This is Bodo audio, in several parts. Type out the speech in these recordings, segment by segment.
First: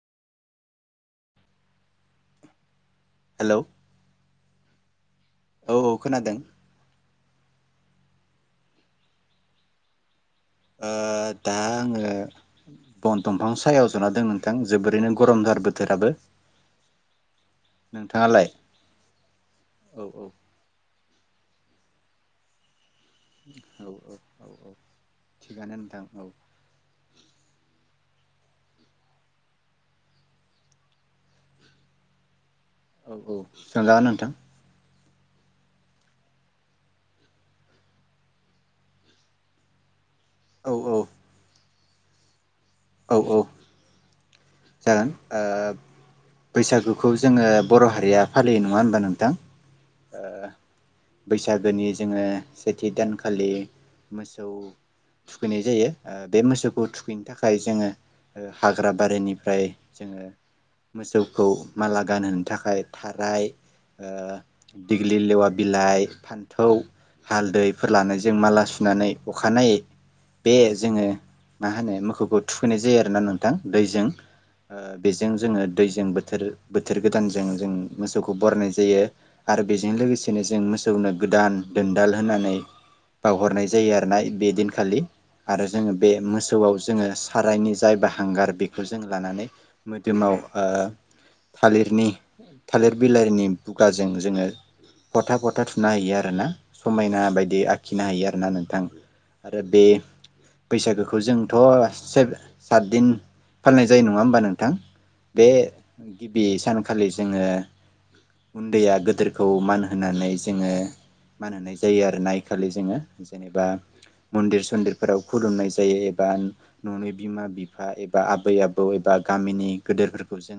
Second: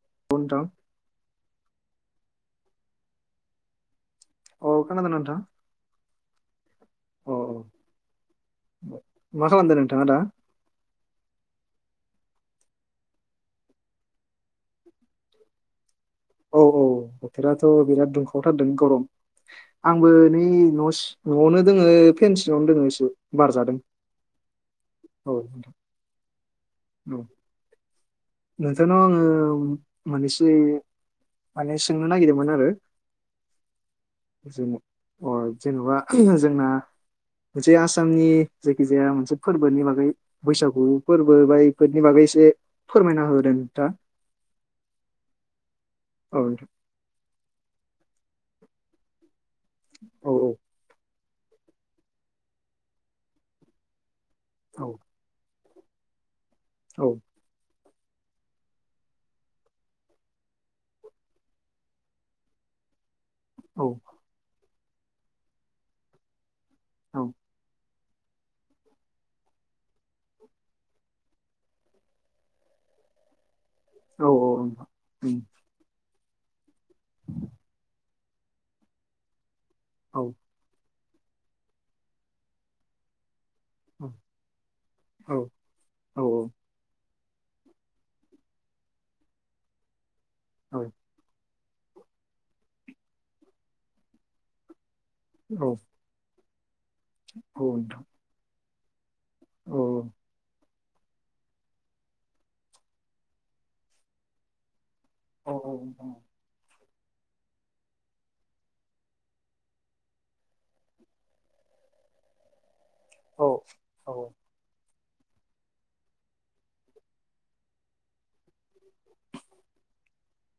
[unintelligible] नोंथां। हेल'? औ खोनादों ना नों औ औ खोनादों। औ औ मा खालामदों नोंथाङा दा? ओ दा आङो बन दंफां सायाव जना दं नोंथां, जोबोरैनो गरमथार बोथोराबो। औ औ बोथोराथ' बिराद नोंथाङालाय दुंखावथारदों गरम। औ आंबो औ नै न' न'आवनो दङो फेन सिङावनो दङो एसे बार जादों औ औ औ औ थिगानो नोंथां औ। औ। नोंथांनाव आङो मोननैसो माने सोंनो नागिरदोंमोन आरो औ औ सोंजागोन नोंथां। जों अ जेन'बा जोंना मोनसे आसामनि जायखिजाया मोनसे फोरबोनि बागै औ बैसागु औ फोरबो बा फोरनि बागै एसे। औ फोरमायना औ होदों नोंथाङा जागोन औ नोंथां बैसागुखौ जोङो बर' हारिया। फालियो नङा होनबा नोंथां। ओ। औ बैसागोनि जोङो सेथि दानखालि। मोसौ औ थुखैनाय। जायो ओ। बे मोसौखौ थुखैनो थाखाय। जोंडो़ हाग्रा बारिनिफ्राय जोङो मोसौखौ माला गानहोनो थाखाय। ओमफ्राय औ ओ। दिगलि लेवा बिलाइ फान। थौ औ हालदै। फोर लानायजों माला सुनानै अखानायै बे जोङो मा होनो मोखौ। थुखैनाय जायो आरो ना नोंथां। दैजों औ औ औ नोंथां। उम बेजों जोङो दैजों बोथोर। बोथोर बोथोर गोदानजों जों मोसौखौ बरायनाय जायो। आरो बेजों औ लोगोसेनो जों मो। सौनो गोदान दोनदाल होनानै बावहरनाय। जायो औ आरोना बे दिनखालि औ आरो जोङो बे औ मोसौआव जोङो। सारायनि जाय बा हांगार बेखौ जों लानानै। बिमाव। औ थालिरनि थालिर बिलाइनि बुगाजों जोङो। गथा फथा औ थुना हैयो आर ना। समायना औ बायदि नोंथां आखिनो हायो आरो ना नोंथां। आरो औ बे। बैसागोखौ जोंथ'। से सातदिन फालिनाय जायो नङा होमबा नोंथां। बे औ गिबि सान। खालि जोङो उन्दैया गदोरखौ मान होनानै जोङो मान होनाय जायो आरोना इखालि जोङो। औ जेनेबा मन्दिर सन्दिर फोराव खुलुमनाय जायो एबा। न'नि बिमा बिफा एबा आबै आबौ एबा गामिनि गोदेरफोरखौ जों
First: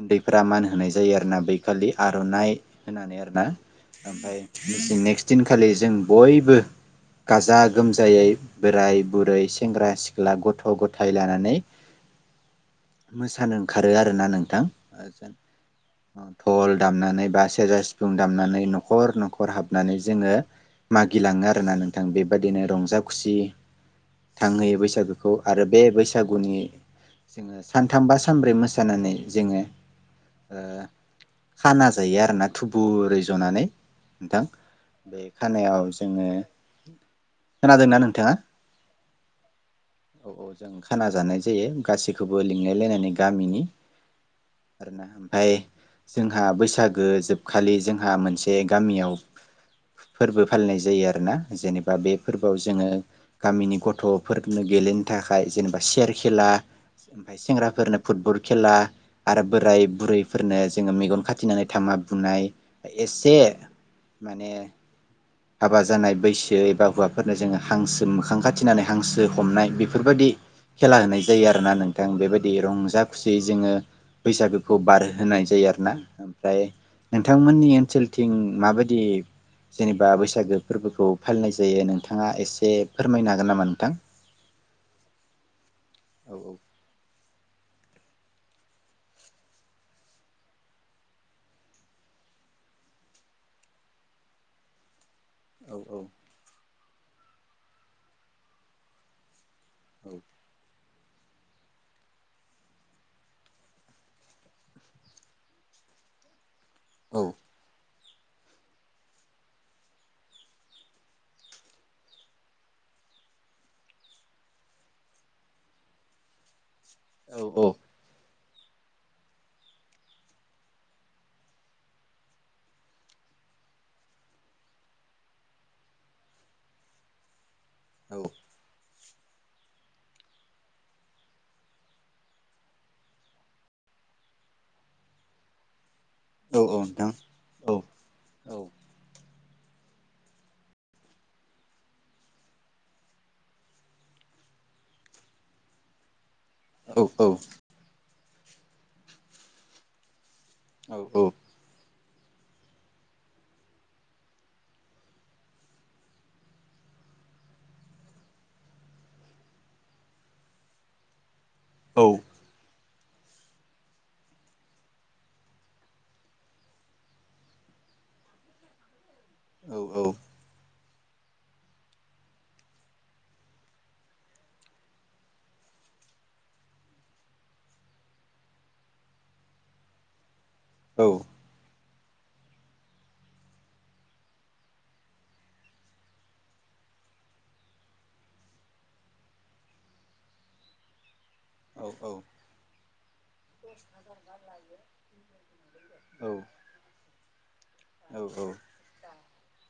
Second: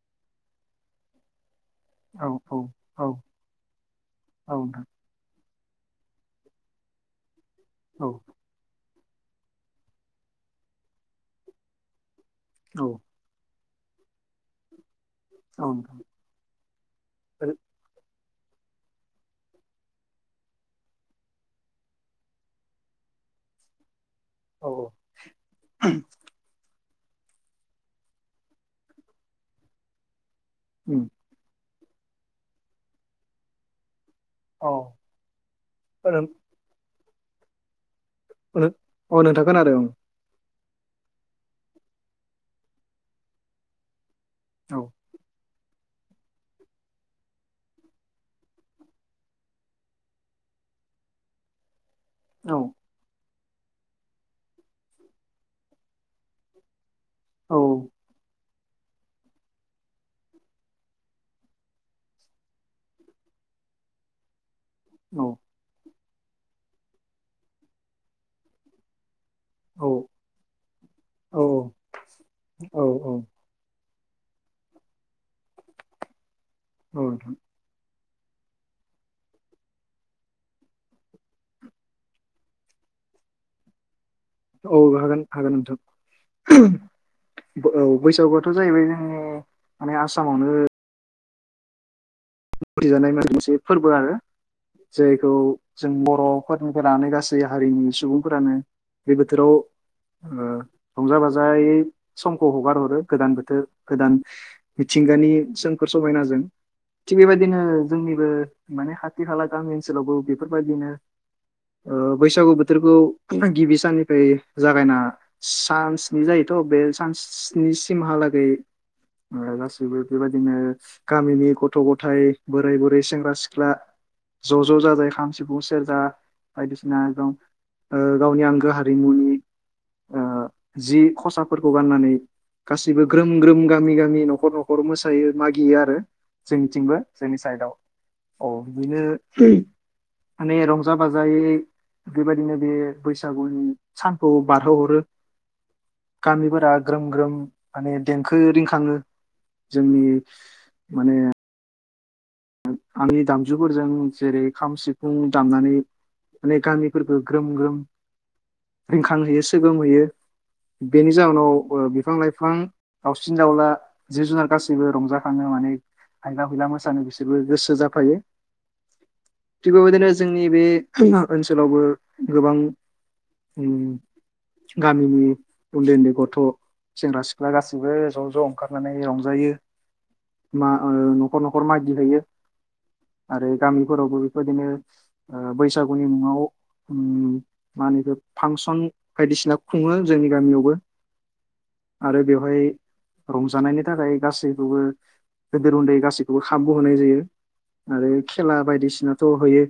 उन्दैफोरा मान होनाय जायो आरोना बे। खालि औ आर'नाइ औ होनानै आरोना मफ्राय औ नोंथां नेख्स दिननि खालि जों बयबो। गाजा औ गोमजायै बोराय बुरै सेंग्रा सि ख्ला गथ' गथाय लानानै औ मोसानो ओंखारो आरोना नोंथां। नोंथां धल दामनानै बा सेरजा सिफुं दामनानै नखर नखर हाबनानै जोङो मागिलाङो आरोना नोंथां बेबादिनो रंजा खुसि औ थांहोयो बै गुखौ आरो बे बैसागुनि जोङो सानथाम बा सानब्रै मोसानानै जोङो ओ उम। खाना जायो आरोना थुबुरै जनानै नोंथां। औ बे खानायाव औ जोङो खोनादोना नों ओनो अ नोंथां खोनादो। औ औ जों खाना जानाय जायो गासैखौबो लिंलाय लायनानै गामिनि औ आरोना ओमफाय जोंहा बैसागो जोबखालि जोंहा मोनसे गामियाव फोरबो फालिनाय जायो आरोना जेने बा बे औ फोरबोआव जोङो गामिनि गथफोर नो गेलेनो थाखाय जेनोबा चेयार खेला ओमफाय औ सेंग्राफोरनो फुटबल खेला आरो बोराय बुरैफोरनो जोङो मेगन खाथेनानै धामा बुनाय एसे माने औ हाबा जानाय बैसो एबा हौवाफोरनो जोङो हांसो मोखां खाथिनानै हांस हमनाय बेफोरबादि खेला होनाय जायो आरोना औ नोंथां बेबादि औ रंजा खुसियै जोङो बैसागोखौ बार होनोनाय जायो आरो ना। ओमफ्राय नोंथां नोंथांमोननि ओनसोल थिं माबायदि जेनोबा बैसागो फोरबोखौ फालिनाय जायो नोंथाङा एसे फोरमायनो हागोन नामा नोंथां? औ हागोन हागोन औ नोंथां। [inaudible] औ बैसागुयाथ' जाहैबाय जोंनि माने आसामावनो [unintelligible] मोनसे फोरबो आरो जायखौ औ जों बर'फोर फोरानो गासै हारिनि सुबुंफोरानो बे बोथोराव औ ओ। रंजा बाजायै समखौ हगार हरो गोदान बोथोर गोदान मिथिंगानि सोमखोर समायना जों औ थिग बेबायदिनो जोंनिबो माने खाथि खाला गामि ओनसोलावबो बेफोरबायदिनो ओ बैसागु बोथोरखौ गिबि साननिफ्राय जागायना सान स्नि जायोथ' बे स औ चान्सनि सिमहालागै। ओ गासैबो बेबायदिनो गामिनि ग' थ' गथाय बोराय बुरै सेंग्रा सिख्ला ज'-ज' जाजाय खाम सिफुं सेरजा बायदिसिना एकदम औ ओ गावनि आंगो हा दैमुनि ओ जि खसाफोरखौ गाननानै गासिबो ग्रोम ग्रोम गामि गामि न'खर न'खर मोसायो मागियो आरो। औ औ जोंनिथिंबो नोंथां जोंनि औ साइडआव औ बिनो उम माने रंजा बाजायै बेबायदिनो बे बैसागुनि सानखौ बारहोहरो। खामिफोर औ ग्रोम-ग्रोम काने देंखो रिंखाङो जोंनि औ माने औ। आंनि दामजुफोरजों जेरै खाम सिफुं दामनानै माने गामिफोरखो ग्रोम ग्रोम रिंखांहोयो सोगोमहयो बेनि जाहोनाव बय बिफां लाइफां दावसिन दावला जिब जुनार गासिबो रंजाखाङो माने आयला हुइला मोसानो बिसोरबो गोसो ओ जाफायो। औ थिग बेबायदिनो जोंनि बे [unintelligible] ओनसोलावबो गोबां [inaudible] उम गामिनि उन्दै-उन्दै गथ' सेंग्रा सिख्ला गासैबो ज'-ज' ओंखारनानै रंजायो। मा ओ न'खर न'खर मागि बैयो। आरो गामिफोरावबो बेफो बायदिनो ओ बैसागुनि मुङाव अम मा होनोयखो फांसन बायदिसिना खुङो जोंनि गामियावबो। आरो बेवहाय रंजानायनि थाखाय गासैखौबो गेदेर उन्दै गासैखौबो खाबु होनाय जायो। आरो औ खेला बायदिसिनाथ' होयो।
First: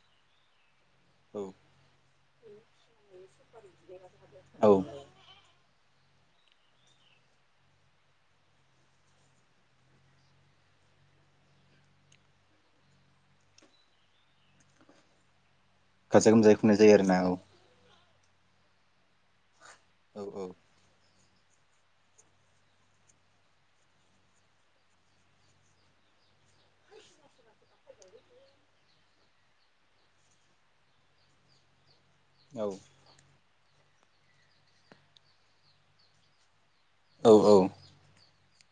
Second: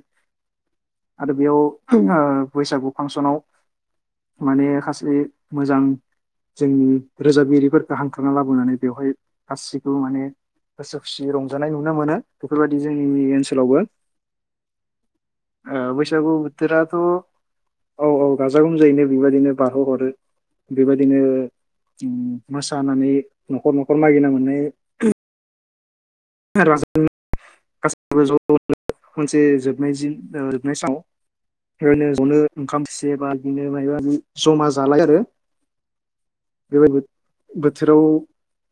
आरो औ बेयाव ओ बैसागु फांस'नाव [inaudible] माने औ खासे मोजां जोंनि रोजाबगिरिफोरखौ हांख्राना लाबोनानै बेवहाय गासिखौबो माने गोसो खुसिय रंजानाय नुनो मोनो। बेफोरबायदि जोंनि ओनसोलावबो [inaudible] ओ बैसागु गाजा गोमजायै खुंनाय बोथोराथ' जायो आरोना औ औ गाजा गोमजायैनो बेबायदिनो। बाहोहरो औ बेबायदिनो उम मोसानानै न'खर न'खर मागिना मोननाय [unintelligible] [unintelligible] गासैखौबो ज'नो मोनसे जोबनाय जिन ओ जोबनाय सानाव होनो जनो औ ओंखाम थिसेबा। बिनो मायबा मायबि जमा जालाय आरो। बेबायबो औ बोथोराव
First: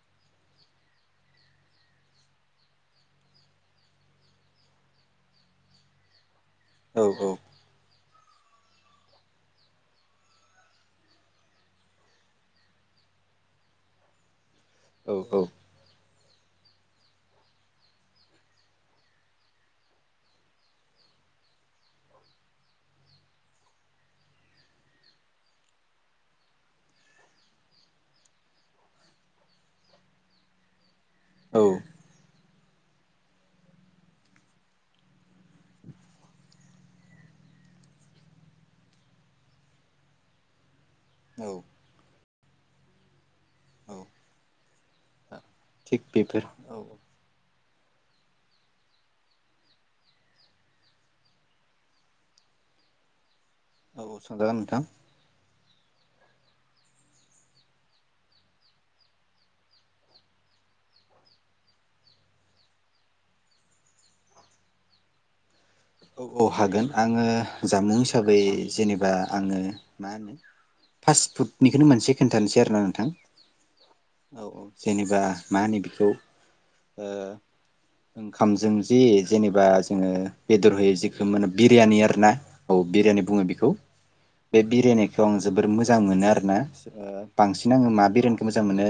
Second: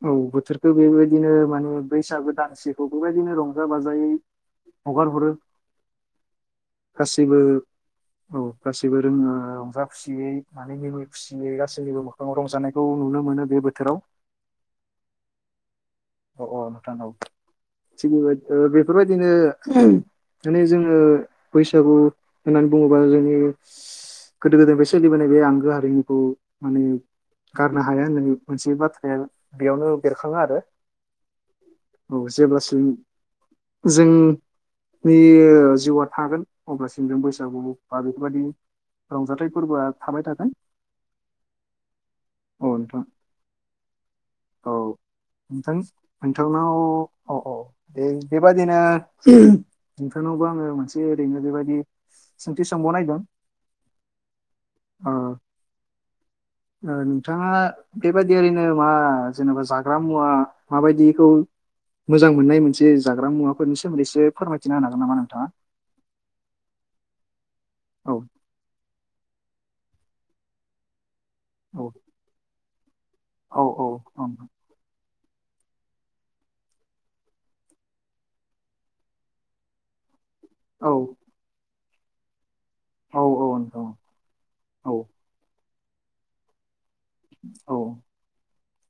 औ बोथोरखो बेबायदिनो माने बैसागु दानसेखौ बेबायदिनो रं जा बाजायै हगारहरो। औ गासैबो औ गासैबो रोङो रंजा खुसियै माने मिनि खुसियै गासैबो मोखाङाव रंजानायखौ नुनो मोनो बे बोथोराव। औ औ। अ अ नोंथां औ थिग बेबायदिनो ओ बेफोरबायदिनो दोनै जोङो बैसागु होननानै बुङोबा जोंनि गोदो गोदायनिफ्राय सोलिबोनाय बे आंगो हारिमुखौ माने गारनो हाया होननानै मोनसे बाथ्राया बेयावनो बेरखाङो आरो। औ औ जेब्ला जों जोंनि जिउआ थागोन अब्लासिम जों बैसागु बा बेफोरबायदि रंजाथाइ फोर्बोआ थाबाय थागोन। औ। औ नोंथां। औ नोंथां थिग बेफोर औ नोंथांनाव औ दे बेबादिनो नोंथांनावबो आङो मोनसे ओरैनो बेबायदि सोंथि सोंबावनागिरदों। औ सोंजागोन नोंथां। ओ नोंथाङा बेबादि ओरैनो मा जेनेबा जाग्रा मुवा माबायदिखौ मोजां मोननाय मोनसे जाग्रा मुवाफोरनि सोमोन्दै एसे फोरमायथिना होनो हागोन नामा नोंथाङा? औ औ हागोन आङो जामु औ हिसाबै जेनेबा आङो मा होनो फास्ट औ फुडनिखोनो मोनसे खोनथानोसै आरो ना। औ औ ओं। जेनेबा मा होनो बेखौ ओ ओंखामजों जि जेनेबा जोङो बेदर औ होयो जेखो माने बि रियानि आरोना। औ बिरियानि बुङो औ बिखौ नोंथां बे औ बिरियानिखौ आं जोबोर मोज जां मोनो आरो ना। ओ बांसिन औ आङो मा बिरियानिखो मोज जां मोनो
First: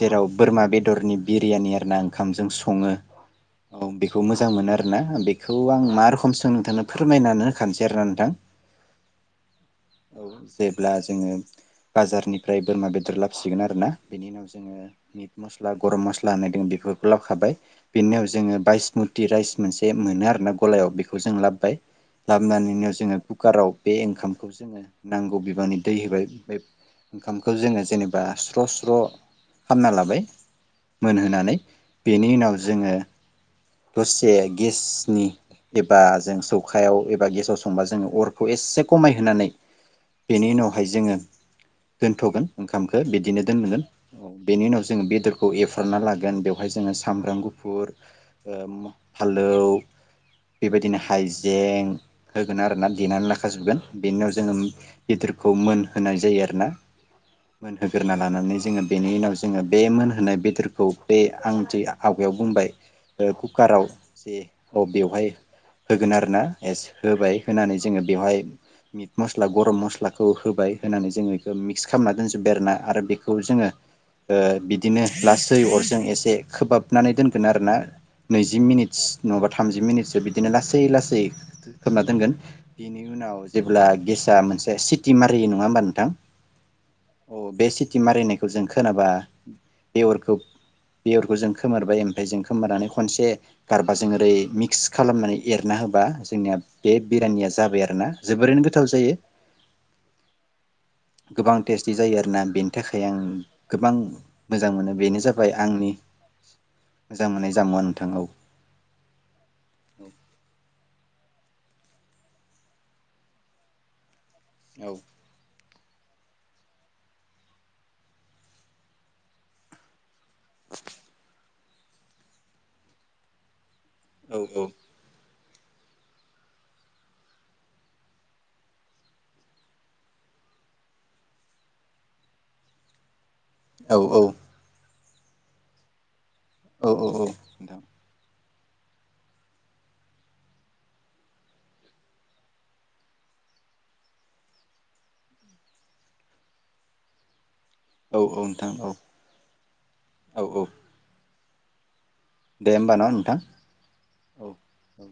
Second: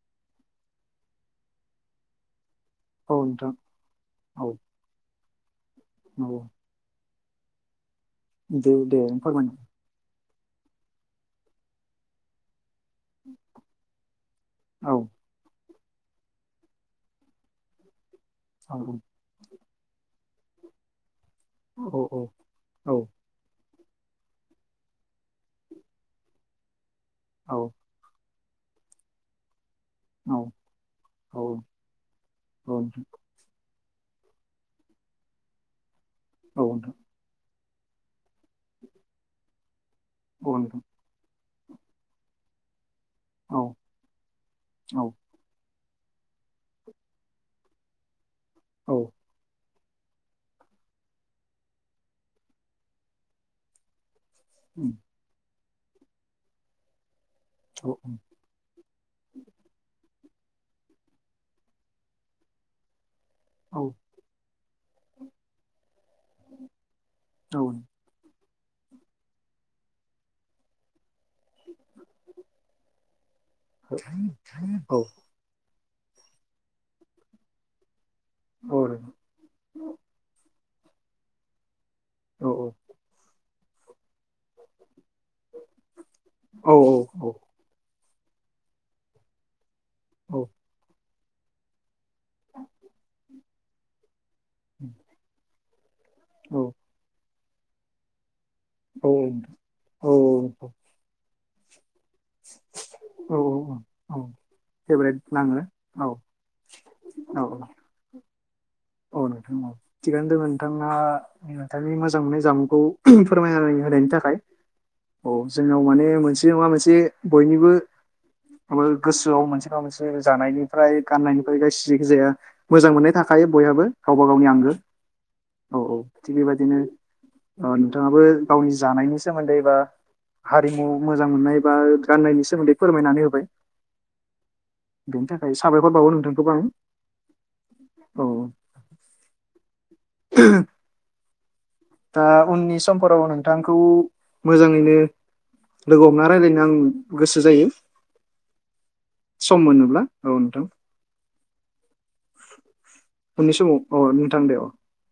जेराव बोरमा बेदरनि बिरियानि आरो ना ओंखाम सं सङो औ नोंथां औ बेखौ औ मोजां मोनो आरोना बे खौ आं। मा रखोम औ सो नोंथांनो फोरमायनानै होखानोसै आरो ना नों दे दे फोरमाय औ जेब्ला जोङो बाजारनिफ्राय बोरमा बेदर लाबोसिगोन आरोना बेनि उनाव जोङो औ मिट मस स्ला गरम मस्ला होननाय दङ बेफोरखौ लाबोखाबाय बेनि उन जोङो औ बाइसमुति राइस मोनसे मोनो आरोना गलायाव बे खौ जों लाबोबाय औ औ लाबोनानै जोङो कुकाराव बे ओंखामखौ जोङो नांगौ बिबांनि दै होबाय बे ओंखामखौ औ जोङो जेनेबा स्र-स्र' खामना लाबाय औ औ मोनहोनानै बेनि उनाव जोङो नोंथां दसे गेसनि बा जों औ नोंथां सौखायाव एबा गेसाव संबा जोङो अरखौ एसे खमायहोनानै बेनि औ नोंथां उनावहाय जोङो दोनथ'गोन ओंखाम बिदिनो दोनगोन औ बेनि उनाव जों औ बेदरखौ एव हरना लागोन बेवहाय जोङो सामब्राम गुफुर ओ औ फानलौ बेबायदिनो हाइजें होगोन आरोना देनानै लाखाजोबगोन। बेनिनाव जोङो उम गिदिरखौ खौ मोन होनोनाय जायो आरोना औ मोनहोग्रोना लानानै जोङो बेनि उनाव जोङो बे मोनहोनाय बेदरखौ बे आं जे आवगायाव बुंबाय औ कुकाराव जे औ बेवहाय होगोन आरो ना एस होबाय औ होनानै जोङो बेवहाय मिट मस्ला गरम मस्लाखौ होबाय होनानै जोङो मिक्स खालामना दोनस बेरना आरो बे खौ जोङो औ ओ औ बिदिनो लासै जों एसे खोबाबनानै दोनगोन आरोना। नैजि औ मिनिटस नङाबा थामजि मिनिटसो बिदि लासै लासै खोबना दोनगोन औ बेनि उनाव जेब्ला गेसा मोनसे सिट टिमारि नङा होमबा नोंथां अ बे सिटिमारि होननायखौ जों खोनाबा [unintelligible] बे अरखौ जों खोमोरबाय ओमफाय जों खोमोरनानै खनसे गारबाजों ओरै मिक्स खालामनानै एरना होब बा जोंनिया औ बे बेरियानिया जाबाय आरोना जोबोरैनो गोथ औ औ ओ औ। गोबां टेस्टि जायो आरो ना बेनि थाखाय आं औ गोबां औ मोजां मोनो फेभरेट बेनो जाबाय नाङो आंनि औ मोजां औ मोननाय औ जामुवा नोंथां औ। औ थिगानो दोङो नोंथाङा। नोंथांनि मोजां मोननाय जामुंखौ फोरमायनानै होनायनि थाखाय औ जोंनाव माने मोनसे नङा मोनसे बयनिबो माबा गोसोआव मोनसे नङा मोनसे ओ जानायनिफ्राय गाननाय [unintelligible] जाया मोजां मोननाया थाखायो बयहाबो। गावबा औ गावनि आंगो औ औ थिग बेबायदिनो ओ नोंथाङाबो गावनि जानायनि सोमोन्दै बा हारिमु मोजां मोननाय बा गाननायनि सोमोन्दै फोरमायनानै होबाय। औ औ। बेनि थाखाय साबायखर बावो नोंथां। औ औ औ नोंथां। औ [inaudible] दा उननि समफोराव आं नोंथांखौ मोजाङैनो लोगो हमना रायलायनो आं गोसो जायो। औ नोंथां औ सम मोनोब्ला औ नोंथां। दे होमबा न' नोंथां उननि समाव अ नोंथां औ दे अ। औ